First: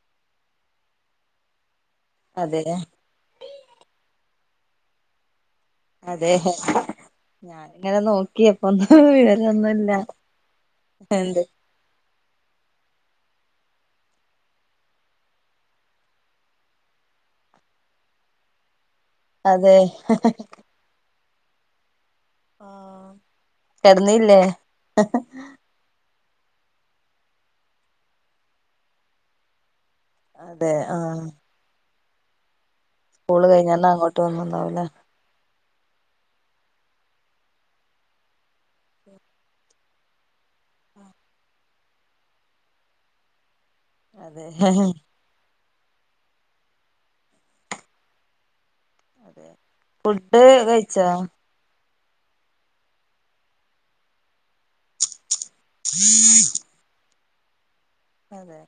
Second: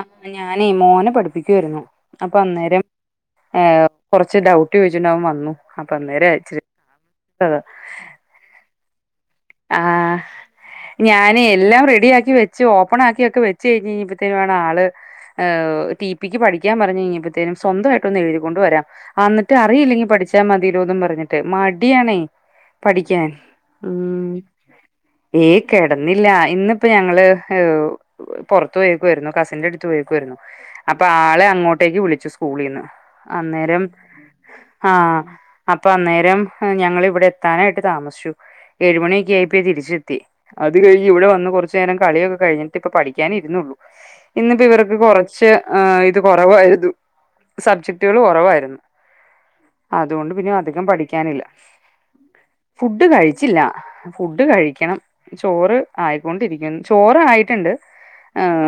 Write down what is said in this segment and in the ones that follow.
ആഹ് ഞാനീ മോനെ പഠിപ്പിക്കുവയിരുന്നു അപ്പൊ അതെ അന്നേരം ഏഹ് കൊറച്ച് ഡൗട്ട് ചോദിച്ചിട്ടുണ്ട അവൻ വന്നു അപ്പൊ അതെ അന്നേരച്ച ഞാനിങ്ങനെ നോക്കി എപ്പ ഒന്നും വിവരൊന്നുല്ല ആഹ് ഞാന് എന്ത് എല്ലാം റെഡി ആക്കി വ ച്ച് ഓപ്പണാക്കിക്കെ വെച്ച് കഴിഞ് പ്പത്തെയ്യ് ആള് ഏയ് ടി പിക്ക് പഠിക്കാൻ പറഞ്ഞു കഴിഞ്ഞപ്പോഴത്തേനും സ്വന്തയിട്ടോന്ന് എഴുതി കൊണ്ട് വരാം ആ ന്നിട്ട് അതെ അറിയില്ലെങ്കിൽ പഠിച്ചാ മതി തിയല്ലോ പറഞ്ഞിട്ട് മടിയാണേ പഠിക്കാൻ ഉ കെടന്നില്ലേ ഏയ് കെടന്നില്ല ഇന്നിപ്പോ ഞങ്ങള് ഏ പോറത്തു പോയക്കുമായിരുന്നു കസിന്റെ അടുത്ത് പോയക്കുവായിരുന്നു അതെ അപ്പൊ ആഹ് ആളെ അങ്ങോട്ടേക്ക് വിളിച്ചു സ്കൂളിന്ന് സ്കൂള് അന്നേരം കഴിഞ്ഞാണ്ട് അങ്ങോട്ട് വന്നുണ്ടാവൂലേ ആഹ അപ്പൊ അന്നേരം ഞങ്ങൾ വിടെ എത്താനായിട്ട് താമസിച്ചു ഏഴ്മണി ആയി തരിചെത്തി അത് കഴഞ് ഇവിടെ വന്ന് കൊറച്ചു നേരം കളിയൊക്കെ കഴിഞ്ഞിട്ട് പ്പ പഠിക്കാ ഇരുന്നുള്ളു അതെ ഇന്ന്പ്പോ ഇവർക്ക് കൊറ ച്ച് ആഹ് ഇത് കൊറവായിരുന്നു സബ്ജക്ടുകൾ കൊറവായിരുന്നു അതെ അതുകൊണ്ട് ഫുഡ് പിന്നെ അധികം കഴിച്ചോ പഠിക്കാനില്ല ഫുഡ് കഴിച്ചില്ലാ ഫുഡ് കഴിക്കണം ചോറ് ആയിക്കൊണ്ടിരിക്കുന്ന് ചോറ് ആയിട്ടൊണ്ട് അതെ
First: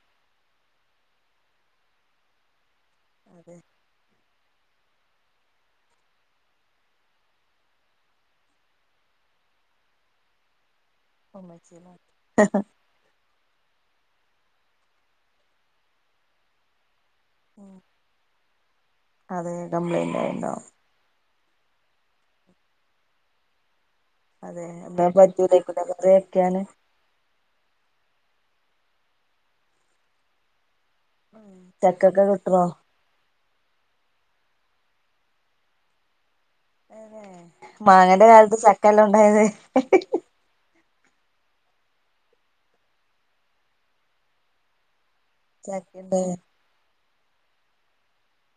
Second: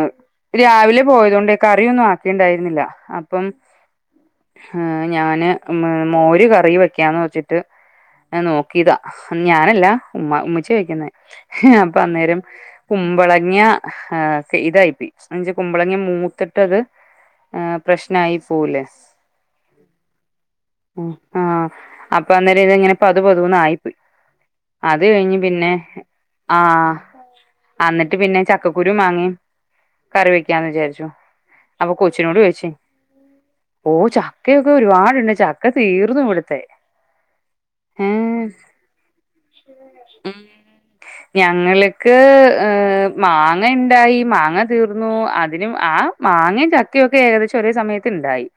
രാവിലെ പോയതോണ്ടെ കറിയൊന്നും ആക്കിണ്ടായിരുന്നില്ല അപ്പം അതെ ഹാ ഞാന് മ് മോര് കറി വെക്കാന്ന് വെച്ചിട്ട് ങ്ങനെ നോക്കീതാ ഞാനല്ലാ ഉമ്മ ഉമ്മിച്ചി വെക്കുന്നേ ഹാ ഉമ്മച്ചീനെ അപ്പൊ അന്നേരം കുമ്പളങ്ങാ ഇതായിപ്പോയി അയിച്ചാ കുമ്പളങ്ങ മൂത്തി- ട്ടത് പ്രശ്നായി പോവൂലേ അത് കംപ്ലൈൻ്റായിണ്ടാവും ആഹാ ആഹ് അപ്പൊ അന്നേരം ഇതെങ്ങെനെ പതു പതൂന്ന് ആയിപ്പോയ് അതെ അത് എന്നാ കഴിഞ്ഞ് പിന്നെ പറ്റൂലേക്കുലേ കറി വെക്കാന് ആഹ് അന്നിട്ട് പിന്നെ ചക്കക്കുരും മാങ്ങയും കറി വെക്കാന്ന് വിചാരിച്ചു അപ്പോ ചക്കൊക്കെ കൊച്ചിനോട് കിട്ടോ ചോയ്ച്ചേ ഓ ചക്കയൊക്കെ ഒരുപാടുണ്ട് ചക്ക തീർന്നു ഇവിടത്തെ അതെ മാങ്ങേന്റെ കാലത്ത് ചക്ക അല്ലേ ഉണ്ടായത് ഉം ഞങ്ങളിക്ക് ഏഹ മാങ്ങ ഇണ്ടായി മാങ്ങ തീർന്നു അ- അതിനും ആ ചക്കണ്ടായി മാങ്ങയും ചക്കെയൊക്കെ ഏകദേശം ഒരേ സമയത്ത് ഇണ്ടായി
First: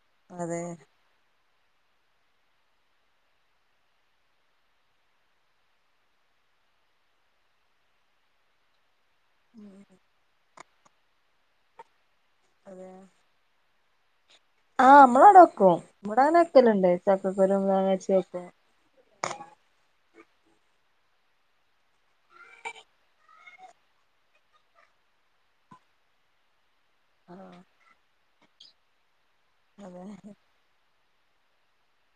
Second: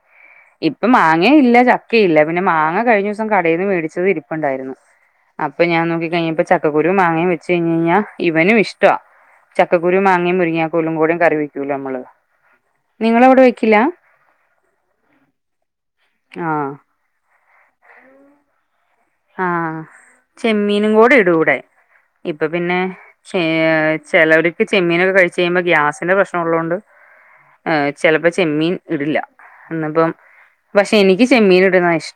അതെ ഇപ്പൊ മാങ്ങേയില്ലാ ച- ക്കെ ഇല്ല പിന്നെ മാങ്ങ കഴിഞ്ഞൂസം കടയിന്ന് മേടിച്ചത് ഇരിപ്പൊണ്ടായിരുന്നു അപ്പൊ ഞാൻ നോക്കിഴിഞ്ഞപ്പോ ചക്കക്കുരും മാങ്ങയും വെച്ചഴിഞ്ഞിഞ്ഞാ ഇവനും ഇഷ് ട്ട ചക്കക്കുരൂ മാങ്ങേ മുരിങ്ങാക്കോല്ലും കൂടെയും കറി വെക്കൂലോമ്മള് അതെ നിങ്ങളവിടെ വെക്കില്ലാ ആഹ് അമ്മളവടെ വെക്കും നമ്മടവങ്ങനെ വെക്കലുണ്ട് ചക്കക്കുരും മാങ്ങാച്ചയും വെക്കും ആഹ് ചെമ്മീനും കൂടെ ഇടൂവ്ടെ ഇപ്പൊ പിന്നെ ചെ ചെലവർക്ക് ചെമ്മീനൊക്കെ കഴിച്ച് കഴിയുമ്പോ ഗ്യാസിന്റെ പ്രശ്നോള്ളകൊണ്ട് ആഹ് ചെലപ്പോ ചെമ്മീൻ ഇടില്ലാ അതെ ഇന്നപ്പം പക്ഷെ എനിക്ക് ചെമ്മീൻ ഇടുന്നതാ ഇഷ്-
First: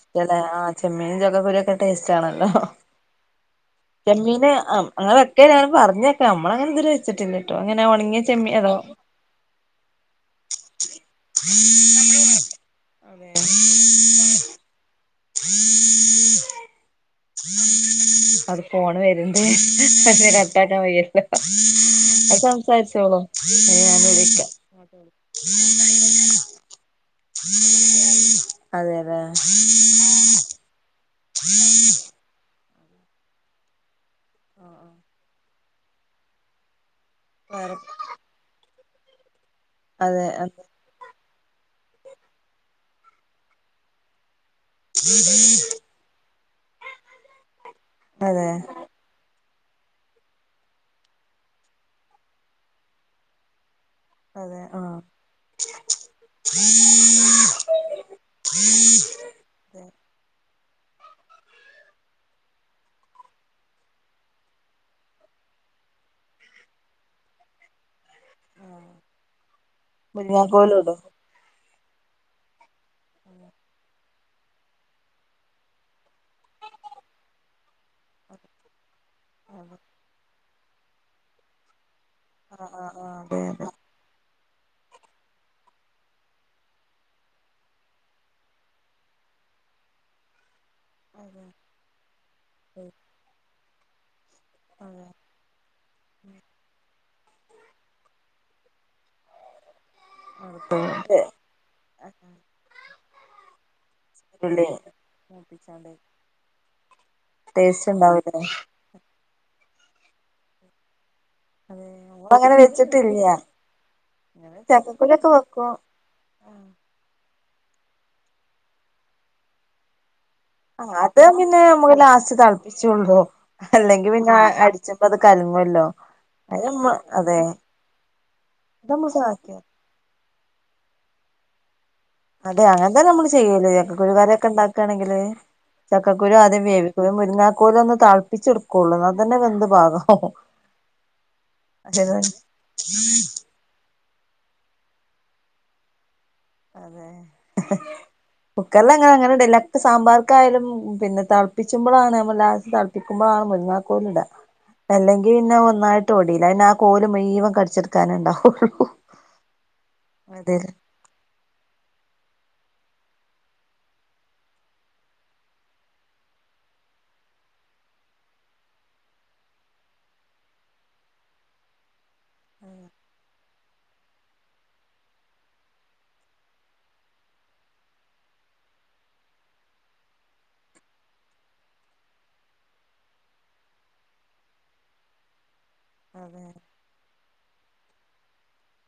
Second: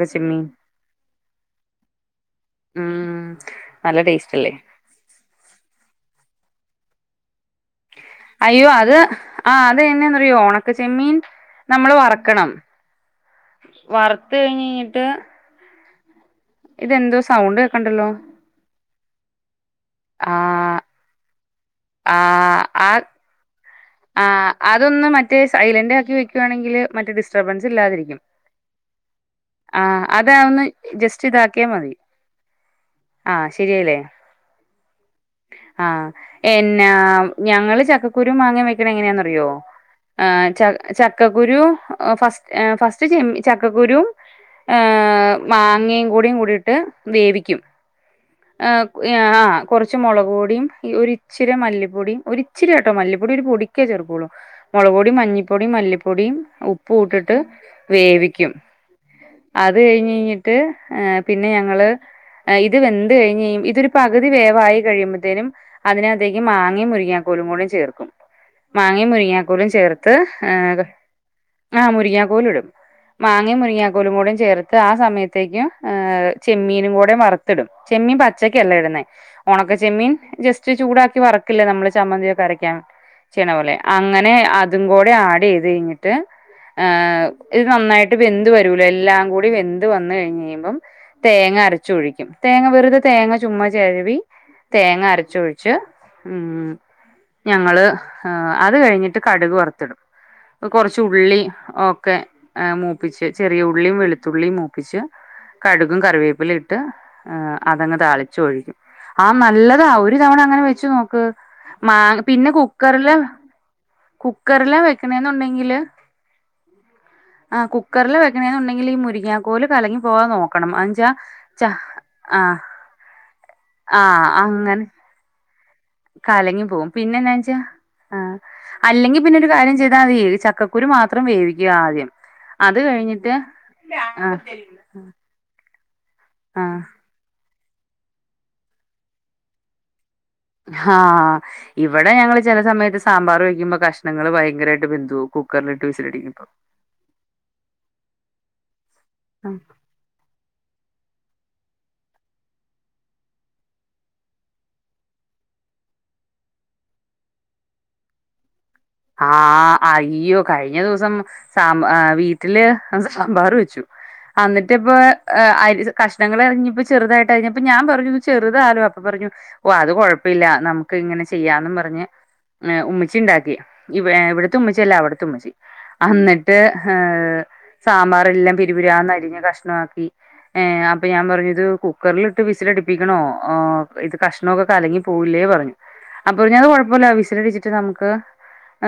ട്ടല്ലേ ആ ചെമ്മീന് ചക്കക്കുരുവൊക്കെ ടേസ്റ്റാണല്ലോ ഉം നല്ല ചെമ്മീന് ടേസ്റ്റല്ലേ ആം അങ്ങനെ വെക്കെയാണ് പറഞ്ഞേക്കാം നമ്മളങ്ങനെതു ച്ചിട്ടില്ലാട്ടോ അങ്ങനെ ഒണങ്ങിയ ചെ അയ്യോ അത് ആഹ് അതെങ്ങന്നെയാന്നറിയോ ഒണക്ക ചെമ്മീൻ നമ്മള് വറക്കണം അതെ വറുത്ത് കഴിഞ്ഞിഞ്ഞിട്ട് ഇതെന്തോ സൗണ്ട് കേക്കണ്ടല്ലോ അത് ഫോണ് വെരുണ്ട് അത് കട്ടാക്കാൻ ആഹ് വയ്യലോ അത് ആഹ് ആ സംസാരിച്ചോളു അത് ഞാനെടു- ആഹ് അതൊന്ന് മറ്റേ സൈലന്റാക്കി വെക്കുവാണെങ്കില് മറ്റേ ഡിസ്റ്റർബൻസ് ഇല്ലാതിരിക്കും അതെല്ലേ ആഹ് അത ഒന്ന് ജസ്റ്റിതാക്കിയാ മതി ആഹ് ശെരിയായില്ലേ ആഹ് ആഹ് എന്നാ ആഹ് വേറെ ഞങ്ങള് ചക്കക്കുരു മാങ്ങയും വയ്- ക്കണഇതിനെങ്ങനെയാന്നറിയോ അതെ ആഹ് അതെ ച- ചക്കക്കുരു ഫസ് ഫസ്റ്റ് ചെമ്മീ ചക്കക്കുരുവും ഏഹ് മാങ്ങയും കൂടേയും കൂടീട്ട് വേവിക്കും അതെ ആഹാ കു ആഹാ കൊറച്ച് മൊളക് പൊടിയും ഒരു ഇച്ചിരി മല്ലിപ്പൊടിയും ഒരി ഇച്ചിരി കേട്ടോ മല്ലിപ്പൊടി ഒരു പൊടി- ഒക്കെ ചേർക്കൂള്ളൂ അതെ ആഹ് മൊളക്പൊടിയും മഞ്ഞിപ്പൊടിയും മല്ലിപ്പൊടിയും ഉപ്പൂ ഇട്ടിട്ട് വേവിക്കും അത് കഴിഞ്ഞീഞ്ഞിട്ട് പിന്നെ ഞങ്ങൾ ഇത് വെന്ത് കഴിഞ്ഞെയും ഇതൊര് പകുതി വേവായി കഴിയിമ്പത്തെനും അതിൻ അകത്തെക്ക് മാങ്ങെം മുരിങ്ങാകോലും കൂടെ ചേർക്കും മാങ്ങെം മുരിങ്ങാക്കോലും ചേർത്ത് ഏഹ് മുരിങ്ങാക്കോലും അത് ഇടും ആഹ് മുരിങ്ങാക്കോൽ ഇടും മാങ്ങെം മുരിങ്ങാക്കോലും കൂടെ ചേർത്ത് ആ സമയത്തെക്കും ഏഹ് ചെമ്മീനും കൂടെ വറ്ത്ത് ഇടും. ചെമ്മീൻ പച്ചെക്ക് അല്ല ഇടുന്നെ ഒണക്ക ആഹ് ചെമ്മീൻ ജസ്റ്റ് ചൂടാക്കി വർ ക്കില്ലെ നമ്മെൾ ചമ്മന്തിയൊക്കെ ആഹ് അരയ്ക്കാൻ. ആഹ് അതെ ചെയ്യ്ണ അതെ പോലെ അങ്ങനെ അതും കൂടെ ആഡ് ചെയ്ത് കഴ്ഞ്ഞിട്ട്. ഏഹ് ഇത് നന്നായിട്ട് വെന്ത് വെരുലെ എല്ലാം കൂടി വെന്ത് വന്ന് കഴിഞ്ഞെഴിയ്മ്പം. അതെ തേങ്ങ അരച്ച് ഒഴിക്കും തേങ്ങ വെറുതെ തേങ്ങ ചുമ്മാ ചെരവി. തേങ്ങ അരച്ച് ഒഴിച്ച് ഉം ഞങ്ങൾ. ആഹ് അത് കഴിഞ്ഞിട്ട് കട്ക് വർത്ത് ഇടും എഹ് കൊറച്ച് ഉള്ളി ഒക്കെ. ഏഹ് മൂപ്പിച്ച് ചെറിയ ഉള്ളിയും വെള്ത്തുള്ളിയും ഉള്ളി മൂപ്പിച്ച്. കട്കും കറിവേപ്പിലിം ഇട്ട് ഏഹ് അത് ടേസ്റ്റ് അങ്ങ് താളിച്ച് ഉണ്ടാവൂലേ ഒഴിക്കും. ആഹ് നല്ലതാ ഒര് തവണ അങ്ങനെ വെച്ച് നോക്ക് അതെ മാങ്ങ പിന്നെ അങ്ങനെ കു ക്കെർൽ വെച്ചിട്ടില്ല ഇങ്ങനെ കുക്കെറിലാ ചക്കക്കുരൊക്കെ വെക്ക്ണെന്ന് ഉണ്ടെങ്കിൽ വെക്കും ആഹ് കുക്കെർൽ വെക്കണേന്നുണ്ടെങ്കിൽ ഈ മുരിങ്ങ കോല് കലങ്ങി പോവാതെ നോ ആഹ് അത് പിന്നെ നമ്മെക്ക് ലാസ്റ്റ് തളപ്പിച്ചൊള്ളു ആ അല്ലെങ്കി പിന്നെ അ അങ്ങനെ അട്ച്ചെ മ്പം അത് കൽങ്ങല്ലോ? കലങ്ങി പോവും പിന്നെ എന്നാ വെച്ചാ ആഹ് അത് നമ്മൾ അല്ലെങ്കി പിന്നെ ഒര് സാക്കിയ കാര്യം ചെയ്താ മതി ഇത് ചക്ക കുരു മാത്രം വേവിക്കാ ആദ്യം. അതെ അത് അങ്ങൻ തന്നെ നമ്മൾ കഴിഞ്ഞിട്ട് ചെയ്യൽ ചക്കകുരു കറിയൊക്കൊ ആഹ് ഇണ്ടാക്ക് ക്കാണെങ്കിൽ ചക്ക കുരു ആദ്യം ആഹ് വേവിക്കും ഇന്നെട്ട് മുരിങ്ങാ കോൽ ഒന്ന് തളപ്പിച്ച് ഇട്കൊള്ളു ഇന്നാ തന്നെ വെന്ത് പാകാകും. ആഹ് ഇവടെ ഞങ്ങൾ ചെല സമയത്ത് സാമ്പാർ വെക്കിമ്പം കഷ് ണങ്ങൾ ഭയങ്കരായിട്ട് വെന്തു പോവും കുക്കെർൽ ഇട്ട് വിസിൽ അടികുമ്പം. അതെ കുക്കെർൽ ഞങ്ങൾ അങ്ങനെ ഇടെൽ ഇല്ലാ ഒക്കെ സ് സാമ്പാർക്കായാലും പിന്നെ തൾപ്പിച്ചുമ്പളാണ് ഞമ്മൾ ലാസ്റ്റ് തൾപ്പിക്കുമ്പളാണ് മുരുങ്ങാ കോൽ ഇടാ. അല്ലെങ്കി പിന്നെ ഒന്നായിട്ട് ഒടിലെ പിന്നെ ആ കോല് മുഴ് വെൻ കട്ച്ച്ട്ക്കാനെ ഇണ്ടാവൊള്ളു ആഹ് അയ്യോ കഴിഞ്ഞ ദിവ്സം സാമ്പാ ഏഹ് വീട്ട്ൽ സാമ്പാർ വെച്ചു. ആഹ് ഇന്നട്ട് ഇപ്പം ഏഹ് അരി കഷ്ണങ്ങൾ അരിഞ്ഞപ്പം ചെറുതായിട്ട് അരിഞ്ഞ് അപ്പം ഞാൻ പറഞ്ഞു ഇത് ചെറുതാലോ അപ്പം പറഞ്ഞു ഓഹ് അത് കൊഴപ്പ ഇല്ല നമുക്ക് ഇങ്ങനെ ചെയ്യാന്നും പറഞ്ഞ് ഉമ്മിച്ചി ഇണ്ടാക്കി. ഇവെ ഇവ്ട്ത്തെ ഉമ്മച്ചി അല്ല അവ്ട്ത്തെ ഉമ്മച്ചി. അന്നിട്ട് ഏഹ് സാമ്പാറെല്ലാം പിരുപിരാന്ന് അരിഞ്ഞ് കഷ്ണവാക്കി. ഏഹ് അപ്പ ഞാൻ പറഞ്ഞു ഇത് കുക്കെർലിട്ട് വിസിൽ അടിപ്പിക്കണോ ഓഹ് ഇത് കഷ്ണവൊക്കെ കലങ്ങി പോവുല്ലെ പറഞ്ഞു. അപ്പൊ അതെ പറഞ്ഞ് അത് കൊഴപ്പവുല്ലാ വിസിൽ അടിച്ചിട്ട് നമുക്ക്.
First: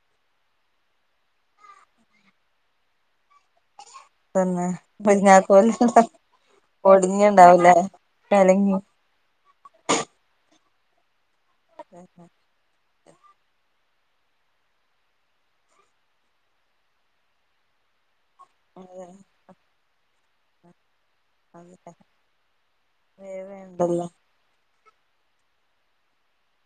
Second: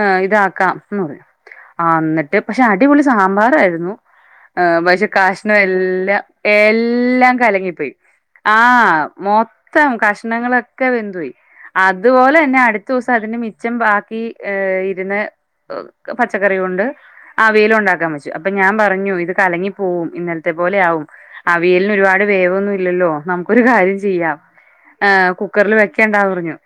ഏഹ് ഇതാക്കാം എന്ന് പറഞ്ഞു ആ ഇന്നെട്ട് പക്ഷെ അടിപൊളി സാമ്പാറായിരുന്നു. തന്നെ ഏഹ് പക്ഷെ കഷ്ണം മുരിങ്ങാക്കോല് എല്ലാം എല്ലാം ഒടിഞ്ഞുണ്ടാവൂലേ കലങ്ങിപ്പോയി. കലങ്ങി ആഹ് മോ ത്തം കഷ്ണങ്ങളൊക്കെ വെന്തു പോയി അതുപോലെന്നെ അടുത്തുസം അതിന്റെ മിച്ചം ബാക്കി. ഏഹ് ഇര്ന്ന് ഹ് പച്ചക്കറി കൊണ്ട് അവിയെലും ഉണ്ടാക്കാൻ വെച്ചു. ച്ചു അപ്പം ഞാൻ അതെ പറഞ്ഞു ഇത് കലങ്ങിപ്പോവും ഇന്നലത്തെ പോലെ ആവും. അതെ അവിയെൽന് ഒരുപാട് വേവൊന്നും ഇല്ലല്ലോ നമുക്കൊരു കാര്യം വേവേണ്ടല്ലോ ചെയ്യാം. ഏഹ് കുക്കെറിൽ വെക്കെണ്ടാ പറഞ്ഞു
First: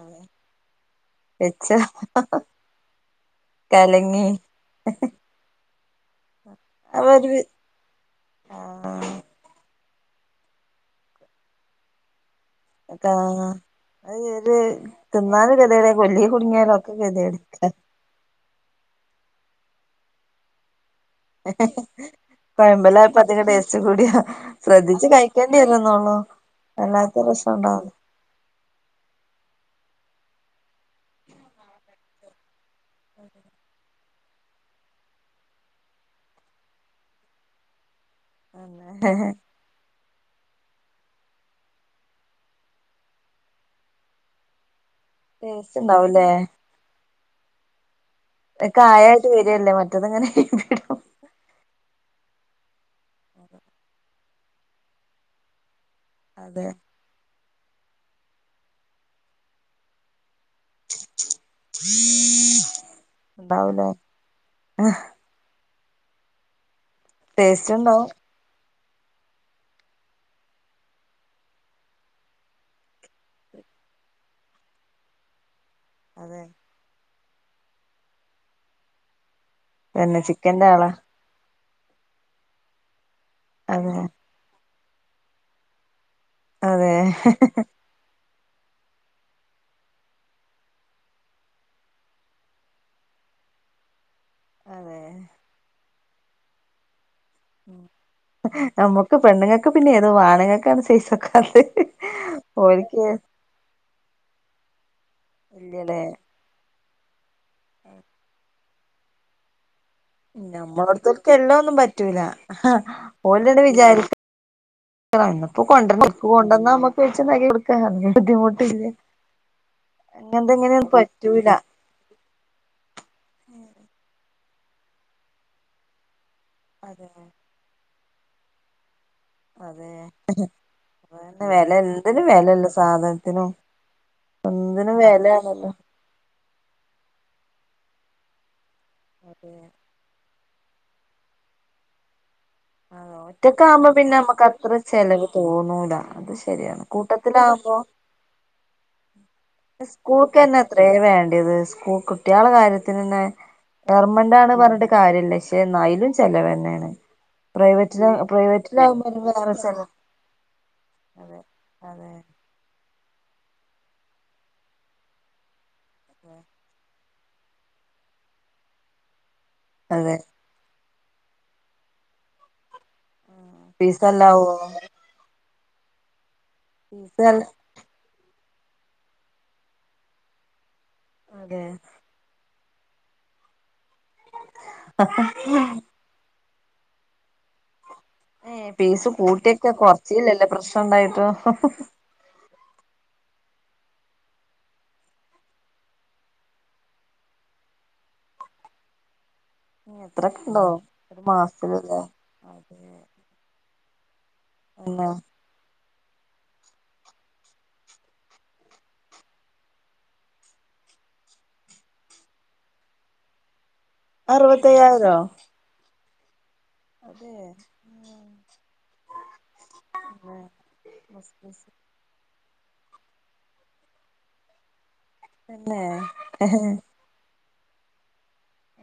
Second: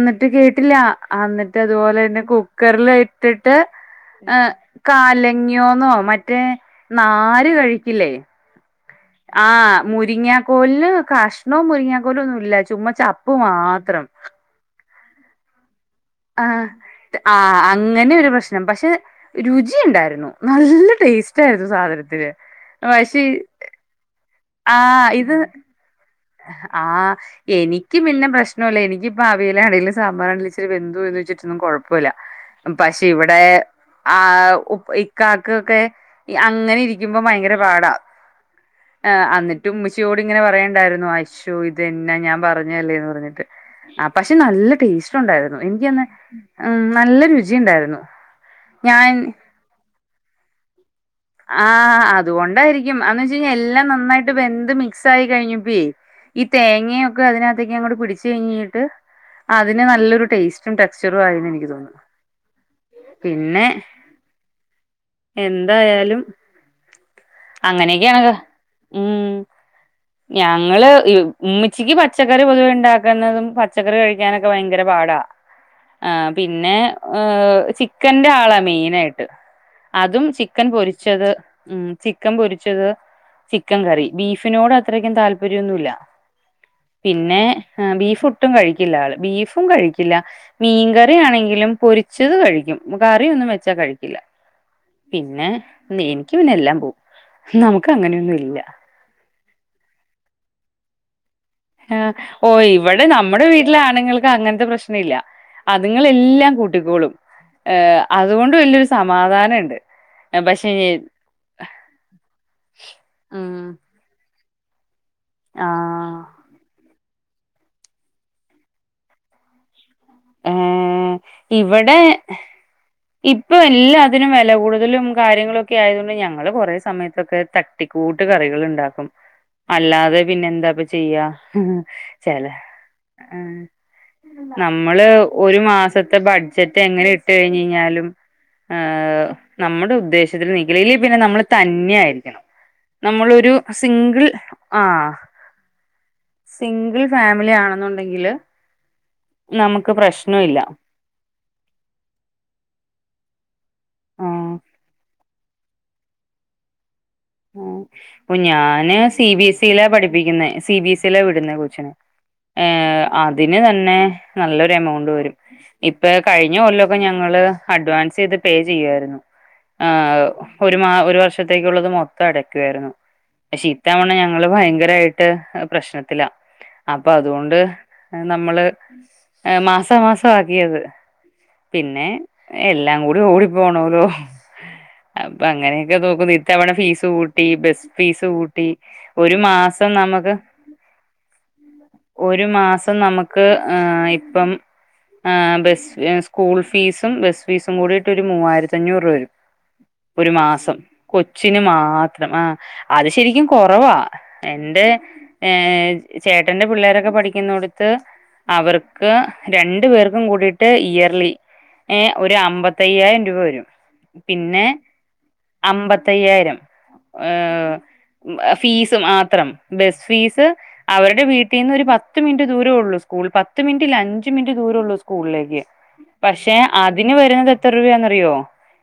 അതെ കേട്ടില്ലാ അന്നിട്ട് വെച്ച അതുപോലെയെന്നെ. കുക്കെർൽ അഹ് ഇട്ട്ട്ട്. കലങ്ങി എഹ് കലങ്ങിയോന്നോ മറ്റേ അപ്പൊ ഒരു നാര് കഴിക്കില്ലേ? ആഹ് ആഹ് മുരിങ്ങാക്കോല്ൽ കഷ്ണും മുരിങ്ങാക്കോലും ഒന്നും ഇല്ലാ ഇതുമ്മെ ചപ്പ് മാത്രം. ഇത് തിന്നാനും കെതിയെട് ആയി കൊല്ലി ആഹ് കുട്ങ്ങിയാലും ഒക്കെ കെതിയെട് ആഹ് എയ്ക്കാരം അങ്ങനെ ഒരു പ്രശ്നം പക്ഷെ രുചി ഉണ്ടായിരുന്നു നല്ല ടേസ്റ്റ്. ആയിരുന്നു സാധനത്തിന് കോയമ്പലായപ്പൊ പക്ഷേ അധികം ടേസ്റ്റ് കൂടിയ ശ്രദ്ധിച്ച് ആഹ് ഇത് കഴിക്കേണ്ടി വരുന്നൊളു. ആഹ് എനിക്ക് പിന്നെ പ്രശ്ന. പ്രശ്നല്ല എനിക്കിപ്പ അവിയലായലും സാമ്പാറായാലും ഇച്ചിരി വെന്ത് പോയി വെച്ചിട്ടൊന്നും കുഴപ്പല്ല. പക്ഷെ ഇവിടെ ആഹ് ഇക്കാക്കൊക്കെ അങ്ങനെ ഇരിക്കുമ്പോ ഭയങ്കര പാടാ ആഹ് തന്നെ എന്നിട്ട് ഉമ്മച്ചിയോട് ഇങ്ങനെ പറയണ്ടായിരു ന്നു അശൊ ഇതെന്ന ഞാൻ പറഞ്ഞല്ലേന്ന് പറഞ്ഞിട്ട് പക്ഷെ നല്ല ടേസ്റ്റ് ഉണ്ടായിരുന്നു ടേസ്റ്റ് എനിക്ക്ന്ന് ഉണ്ടാവൂലേ ഉം നല്ല രുചി ഉണ്ടായിരുന്നു ഞാൻ അല്ലേ മറ്റതെങ്ങനെ [unintelligible] ആഹ് അതുകൊണ്ടായിരിക്കും അന്ന് വെച്ച കഴിഞ്ഞാൽ എല്ലാം നന്നായിട്ട് വെന്ത് മിക്സ് ആയി കഴിഞ്ഞപ്പേ ഈ അതെ തേങ്ങയൊ ക്കെ അതിനാത്തേക്ക് അങ്ങോട്ട് പിടിച്ച കഴിഞ്ഞിട്ട് അതിന് നല്ലൊരു ടേസ്റ്റും ടെക്സ്ചറും ആയിരുന്നു എനിക്ക് തോന്നു പിന്നെ ആഹ് എന്തായാലും ടേസ്റ്റ് ഉണ്ടാവും അങ്ങനെയൊക്കെയണക്കെ ഉം ഞങ്ങള് ഉമ്മിച്ചിക്ക് പച്ചക്കറി പൊതുവെ ഉണ്ടാക്കുന്നതും പച്ചക്കറി കഴിക്കാനൊക്കെ ഭയങ്കര പാടാ ആഹ് അതെ പിന്നെ ഏഹ് ചിക്കന്റെ ആളാ മെയിന് ആയിട്ട് പിന്നെ അതും ചിക്കൻ ചിക്കന്റെ ആളാ പൊരിച്ചത് ഉം ചിക്കൻ പൊരിച്ചത് ചിക്കൻ അതെ കറി ബീഫിനോട് അത്രക്കും താല്പര്യമൊന്നുല്ല അതെ പിന്നെ ബീഫ് ഒട്ടും കഴിക്കില്ല ആള് ബീഫും കഴിക്കില്ല മീൻകറി ആണെങ്കിലും പൊരിച്ചത് കഴിക്കും കറിയ ഒന്നും വെച്ചാ കഴിക്കി ല്ല അതെ പിന്നെ എനിക്ക് പിന്നെ എല്ലാം പോവും നമുക്ക് അങ്ങനെയൊന്നും ഇല്ല നമ്മുക്ക് പെണ്ണുങ്ങൾക്ക് പിന്നെ ഏതും പോവ ആണുങ്ങൾക്കാണ് സെയ്സ് വക്കാത്തെ ആഹ് ഓ ഇവിടെ നമ്മുടെ വീട്ടിലെ ആണുങ്ങൾക്ക് അങ്ങനത്തെ പ്രശ്ന ഇല്ല ഇല്ലല്ലേ അതുങ്ങളെല്ലാം കൂ ട്ടികോളും അതുകൊണ്ട് വലിയൊരു സമാധാനണ്ട് നമ്മളെ അടുത്തൊക്കെ എല്ലാമൊന്നും പറ്റൂല ഓലണ്ട് ഉം വിചാരിക്ക കൊണ്ടന്ന് ആഹ് ഇപ്പൊ കൊണ്ടന്ന നമ്മക്ക് വെച്ച് ഉണ്ടാക്കി കൊടുക്ക ബുദ്ധിമുട്ടില്ല അങ്ങനന്തെങ്ങനെയൊന്നും ഏഹ് പറ്റൂല ഇവിടെ ഇപ്പ എല്ലാതിനും വില കൂടുതലും കാര്യങ്ങളൊക്കെ ആയത് കൊൊണ്ട് ഞങ്ങ ള് കൊറെ അതെ സമയത്തൊക്കെ തട്ടിക്കൂട്ട് കറികൾ ഉണ്ടാക്കും അതെ അല്ലാതെ പിന്നെന്താപ്പ ചെയ്യാ അതന്നെ വെല എന്തിനും ചില വെലല്ലേ സാധനത്തിനും എന്തിനും നമ്മള് ഒരു വെലയാണല്ലോ മാ സത്തെ ബഡ്ജറ്റ് എങ്ങനെ ഇട്ട് കഴിഞ്ഞഴിഞ്ഞാലും അതെ നമ്മുടെ ഉദ്ദേശ ത്തിന് നിക്കില്ല ഇല്ലെ പിന്നെ നമ്മള് തന്നെയ ആയിരിക്കണം ആഹ് നമ്മളൊരു ഒറ്റക്കാവുമ്പോ പിന്നെ സിംഗിൾ നമ്മക്ക് അത്ര ആഹ് ചെലവ് തോന്നൂല അത് ശരിയാണ് സിംഗിൾ ഫാമിലി കൂട്ടത്തിലാവുമ്പോ ആണെന്നുണ്ടെങ്കില് നമുക്ക് സ്കൂൾക്കെന്നെ പ്രശ്നവില്ല അത്രേ വേണ്ടത് സ്കൂൾ കുട്ടികള കാര്യത്തിനന്നെ ആഹ് ഗർമെന്റാണ് പറഞ്ഞിട്ട് കാര്യല്ല്യ പക്ഷെ ഇന്ന് അയിലും ചെലവെന്നെയാണ് ആഹ് ഇപ്പൊ ഞാന് സി ബിഎസ് ഇയില ചെലവ് പഠിപ്പിക്കുന്നെ സി ബിഎസ് ഇയില അതെ വിടുന്ന കൊച്ചിനെ അതെ ഏഹ് അതിന് തന്നെ നല്ലൊരു എമൗണ്ട് വരും ഇപ്പൊ കഴിഞ്ഞ കൊല്ല ഞങ്ങള് അഡ്വാൻസ് ചെയ്ത് പേ ചെയ്യുമായിരുന്നു അതെ ഒരു മാ ഒരു വർഷത്തേക്കുള്ളത് മൊത്തം അടക്കുവായിരുന്നു പക്ഷെ ഈ തവണ ഞങ്ങള് പീസല്ലാവോ ഭയങ്കരായി ട്ട് പ്രശ്നത്തില അപ്പൊ പീസ് അതുകൊണ്ട് നമ്മള് മാസ മാസമാക്കിയത് അതെ പിന്നെ എല്ലാം കൂടി ഓടി പോണോല്ലോ അപ്പൊ അങ്ങനെയൊക്കെ നോക്കുമ്പൊ ഈ തവണ ഫീസ് കൂട്ടി ബസ് ഫീസ് ഏ കൂട്ടി പീസ് ഒരു കൂട്ടിയൊക്കെ മാസം നമുക്ക് കൊറച്ചില്ലല്ലേ പ്രശ്നം ഉണ്ടായിട്ട് ഒരു മാസം നമുക്ക് ആഹ് ഇപ്പം ആഹ് ബസ് സ്കൂൾ ഫീസും ബസ് ഫീസും കൂടിയിട്ട് ഒരു മൂവായിരത്തി അഞ്ഞൂറ് രൂപ വരും ഒരു എത്രൊക്കെ ഉണ്ടോ മാസം ഒരു കൊച്ചിനു മാ മാസത്തിലല്ലേ ത്രം ആ അതെ അത് ശരിക്കും കുറവാ എൻ്റെ പിന്നെ ഏ ചേട്ടന്റെ പിള്ളേരൊക്കെ പഠിക്കുന്നടുത്ത് അവർക്ക് രണ്ടു പേർക്കും കൂടീട്ട് ഇയർലി ഏ ഒരു അമ്പത്തയ്യായിരം രൂപ വരും. പിന്നെ അറുപത്തയ്യായിരോ അമ്പത്തയ്യായിരം അതെ ഏഹ് ഫീസ് മാത്രം. ബസ് ഫീസ് അവരുടെ വീട്ടീന്ന് ഒര് പത്ത് പത്ത് മിൻറ്റ് ദൂരെയുള്ളൂ സ്കൂൾ. പത്ത് മിൻറ്റ്ല്ല അഞ്ച് മിൻറ്റ് ദൂരൊള്ളു സ്കൂളിലേക്ക് തന്നെ പക്ഷേ തിന് വെര്ണത് എത്ര രൂപ്യാന്നറിയോ?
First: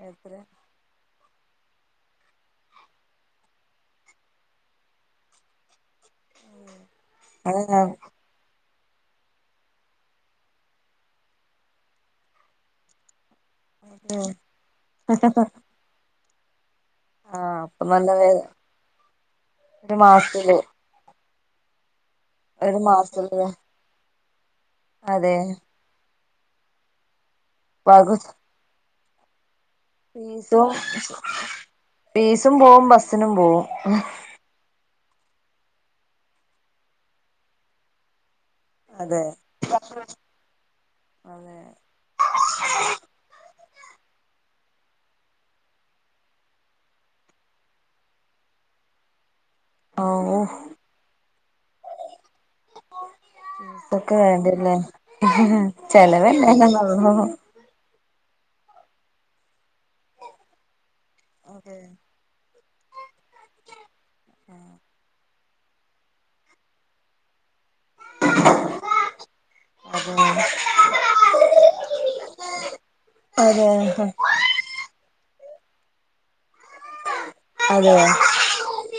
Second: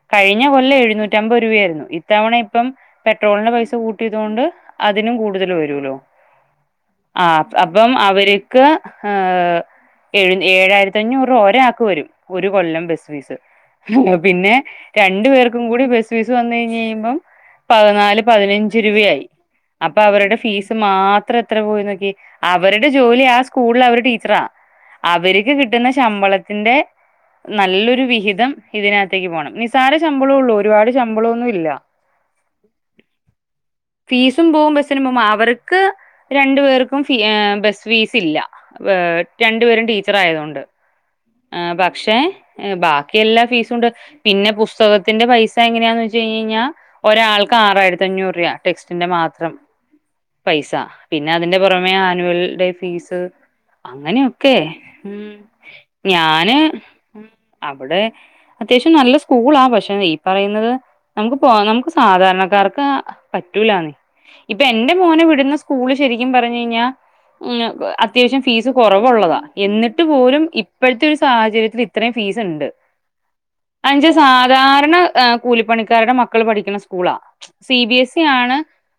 എത്ര കഴിഞ്ഞ കൊല്ലം എഴുന്നൂറ്റമ്പത് രൂപ്യായിര്ന്ന്. ഇത്തവണ പ്പം പെട്രോളിന് പൈസ കൂട്ടിയതോണ്ട് അതിനും കൂടുതൽ വരൂലോ? ആ അത അപ്പം അവര്ക്ക് ഏ എ ഏഴായിരത്തി അഞ്ഞൂറ് രൂപ ഒരാക്ക് വെരും. ഒരു കൊല്ലം ബസ് ഫീസ് പിന്നെ രണ്ടു പേർക്കും കൂടി ബസ് ഫീസ് വന്ന് കഴിഞ്ഞ് കഴിയുമ്പം ആ അപ്പൊ നല്ല പതിനാല് വേ പതിനഞ്ച് രൂപയായി. ഒരു അപ്പൊ അവരുടെ മാസത്തില് ഫീസ് മാത്ര എത്ര പോയി നോക്കി. ഒരു അവരുടെ ജോലി ആ മാസത്തില് സ്കൂളില് അവര് ടീച്ച്റാ അതെ അവര്ക്ക് ട്ട്ന്ന ശമ്പളത്തിന്റെ നല്ലൊരു പകുതി വിഹിതം ഇതിനകത്തേക്ക് പോവണം നിസ്സാര ശമ്പളൊള്ളൂ. ഫീസും ഒരുപാട് ശമ്പളൊന്നും ഇല്ല ഫീസും പോവും ബസ്സിനും പോവും സും പോവും ബസിനും പോവും അവർക്ക് രണ്ടു പേർക്കും ഫീ ഏ ബസ് ഫീസില്ല അതെ രണ്ടു പേരും ടീച്ചറായതോണ്ട് ആ അതെ പക്ഷെ ബാക്കി എല്ലാ ഫീസുണ്ട്. പിന്നെ പുസ്തകത്തിന്റെ പൈസ എങ്ങനെയാന്ന് വെച്ച് കഴിഞ് കഴിഞ്ഞാ ഒരാൾക്ക് ആറായിരത്തഞ്ഞൂറ് രൂപ ടെക്സ്റ്റിന്റെ മാത്രം. ഓ പൈസ പിന്നെ അതിന്റെ പുറമേ ആനുവൽ ഡേ ഫീസ് ഇതൊക്കെ അങ്ങനെയൊക്കെ വേണ്ടില്ലേ ഞാന് ചെലവന്നെല്ല നല്ലോണം അവിടെ അത്യാവശ്യം നല്ല സ്കൂളാ പക്ഷെ ഈ പറയുന്നത് നമുക്ക് പോ നമുക്ക് സാധാരണക്കാർക്ക് പറ്റൂലാന്നെ ഇപ്പൊ എന്റെ മോനെ വിടുന്ന സ് സ്കൂള് ശരിക്കും പറഞ്ഞ് കഴിഞ്ഞാ ത്യാവശ്യം ഫീസ് കൊറവൊള്ളതാ. എന്നിട്ട് പോലും ഇപ്പഴത്തെ ഒരു സാഹചര്യത്തിൽ ഇത്രേം ഫീസ്ണ്ട് അതെ അതെ ധാരണ കൂലിപ്പണിക്കാരുടെ മക്കള് പഠിക്ക്ണ സ്കൂളാ സി അതെ ബി എസ് ഇ ആണ്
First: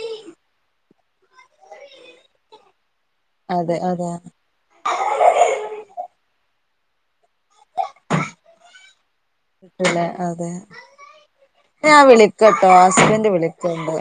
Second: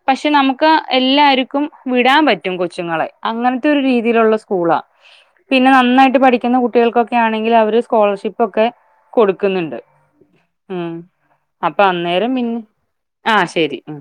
പക്ഷെ നമുക്ക് എല്ലാർക്കും വിടാൻ പറ്റും കൊച്ചുങ്ങളെ അങ്ങനത്തെ അതെ ഒരു അതെ രീതിയിലുള്ള സ് സ്കൂളാ. പിന്നെ നന്നായിട്ട് പഠിക്കുന്ന കുട്ടികൾക്കൊക്കെ ആണെങ്കില് അവര് സ്കോളർഷിപ്പൊക്കെ അതെ അപ്പൊ ഞാൻ അന്നേരം പിന്നെ വിളിക്കട്ടോ അസ് ബൻഡ് ആ ശരി വിളിക്കണ്ട് ഉം